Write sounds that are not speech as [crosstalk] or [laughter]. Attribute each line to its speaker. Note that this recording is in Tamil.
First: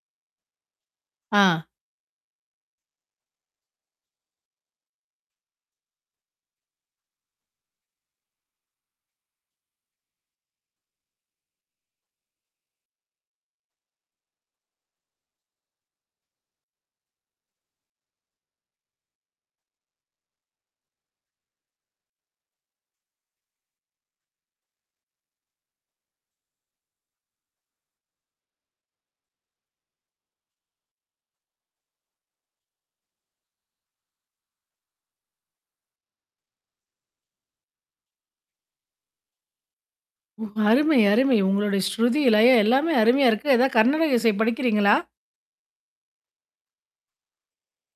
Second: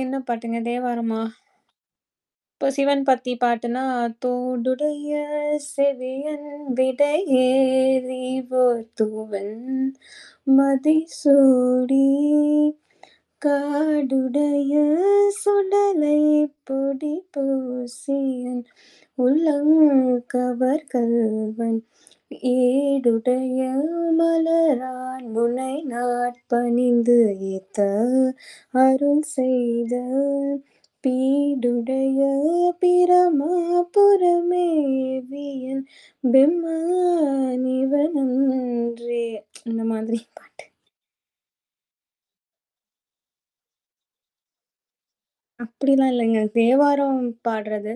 Speaker 1: என்ன பாட்டுங்க தேவாரமா?
Speaker 2: ஆ.
Speaker 1: இப்போ சிவன் பத்தி பாட்டுனா, "தோடுடைய செவியன் விடையேறி ஓர் தூவெண்மதி சூடிக் காடுடைய சுடலை பொடி பூசியன் உள்ளம் கவர் கள்வன், ஏடுடைய மலரான் முனை நாட் பணிந்து ஏத்த அருள் செய்தல் பீடுடைய பிரமாபுரம் மேவிய பெம்மா நிவனன்றே" [tsk] இந்த மாதிரி
Speaker 2: ஓ!
Speaker 1: பாட்டு.
Speaker 2: அருமை, அருமை. உங்களுடைய ஸ்ருதி, லயம் எல்லாமே அருமையா இருக்கு. ஏதாவது கர்நாடக இசை படிக்கிறீங்களா?
Speaker 1: அப்படிலாம் இல்லைங்க. தேவாரம் பாட்றது.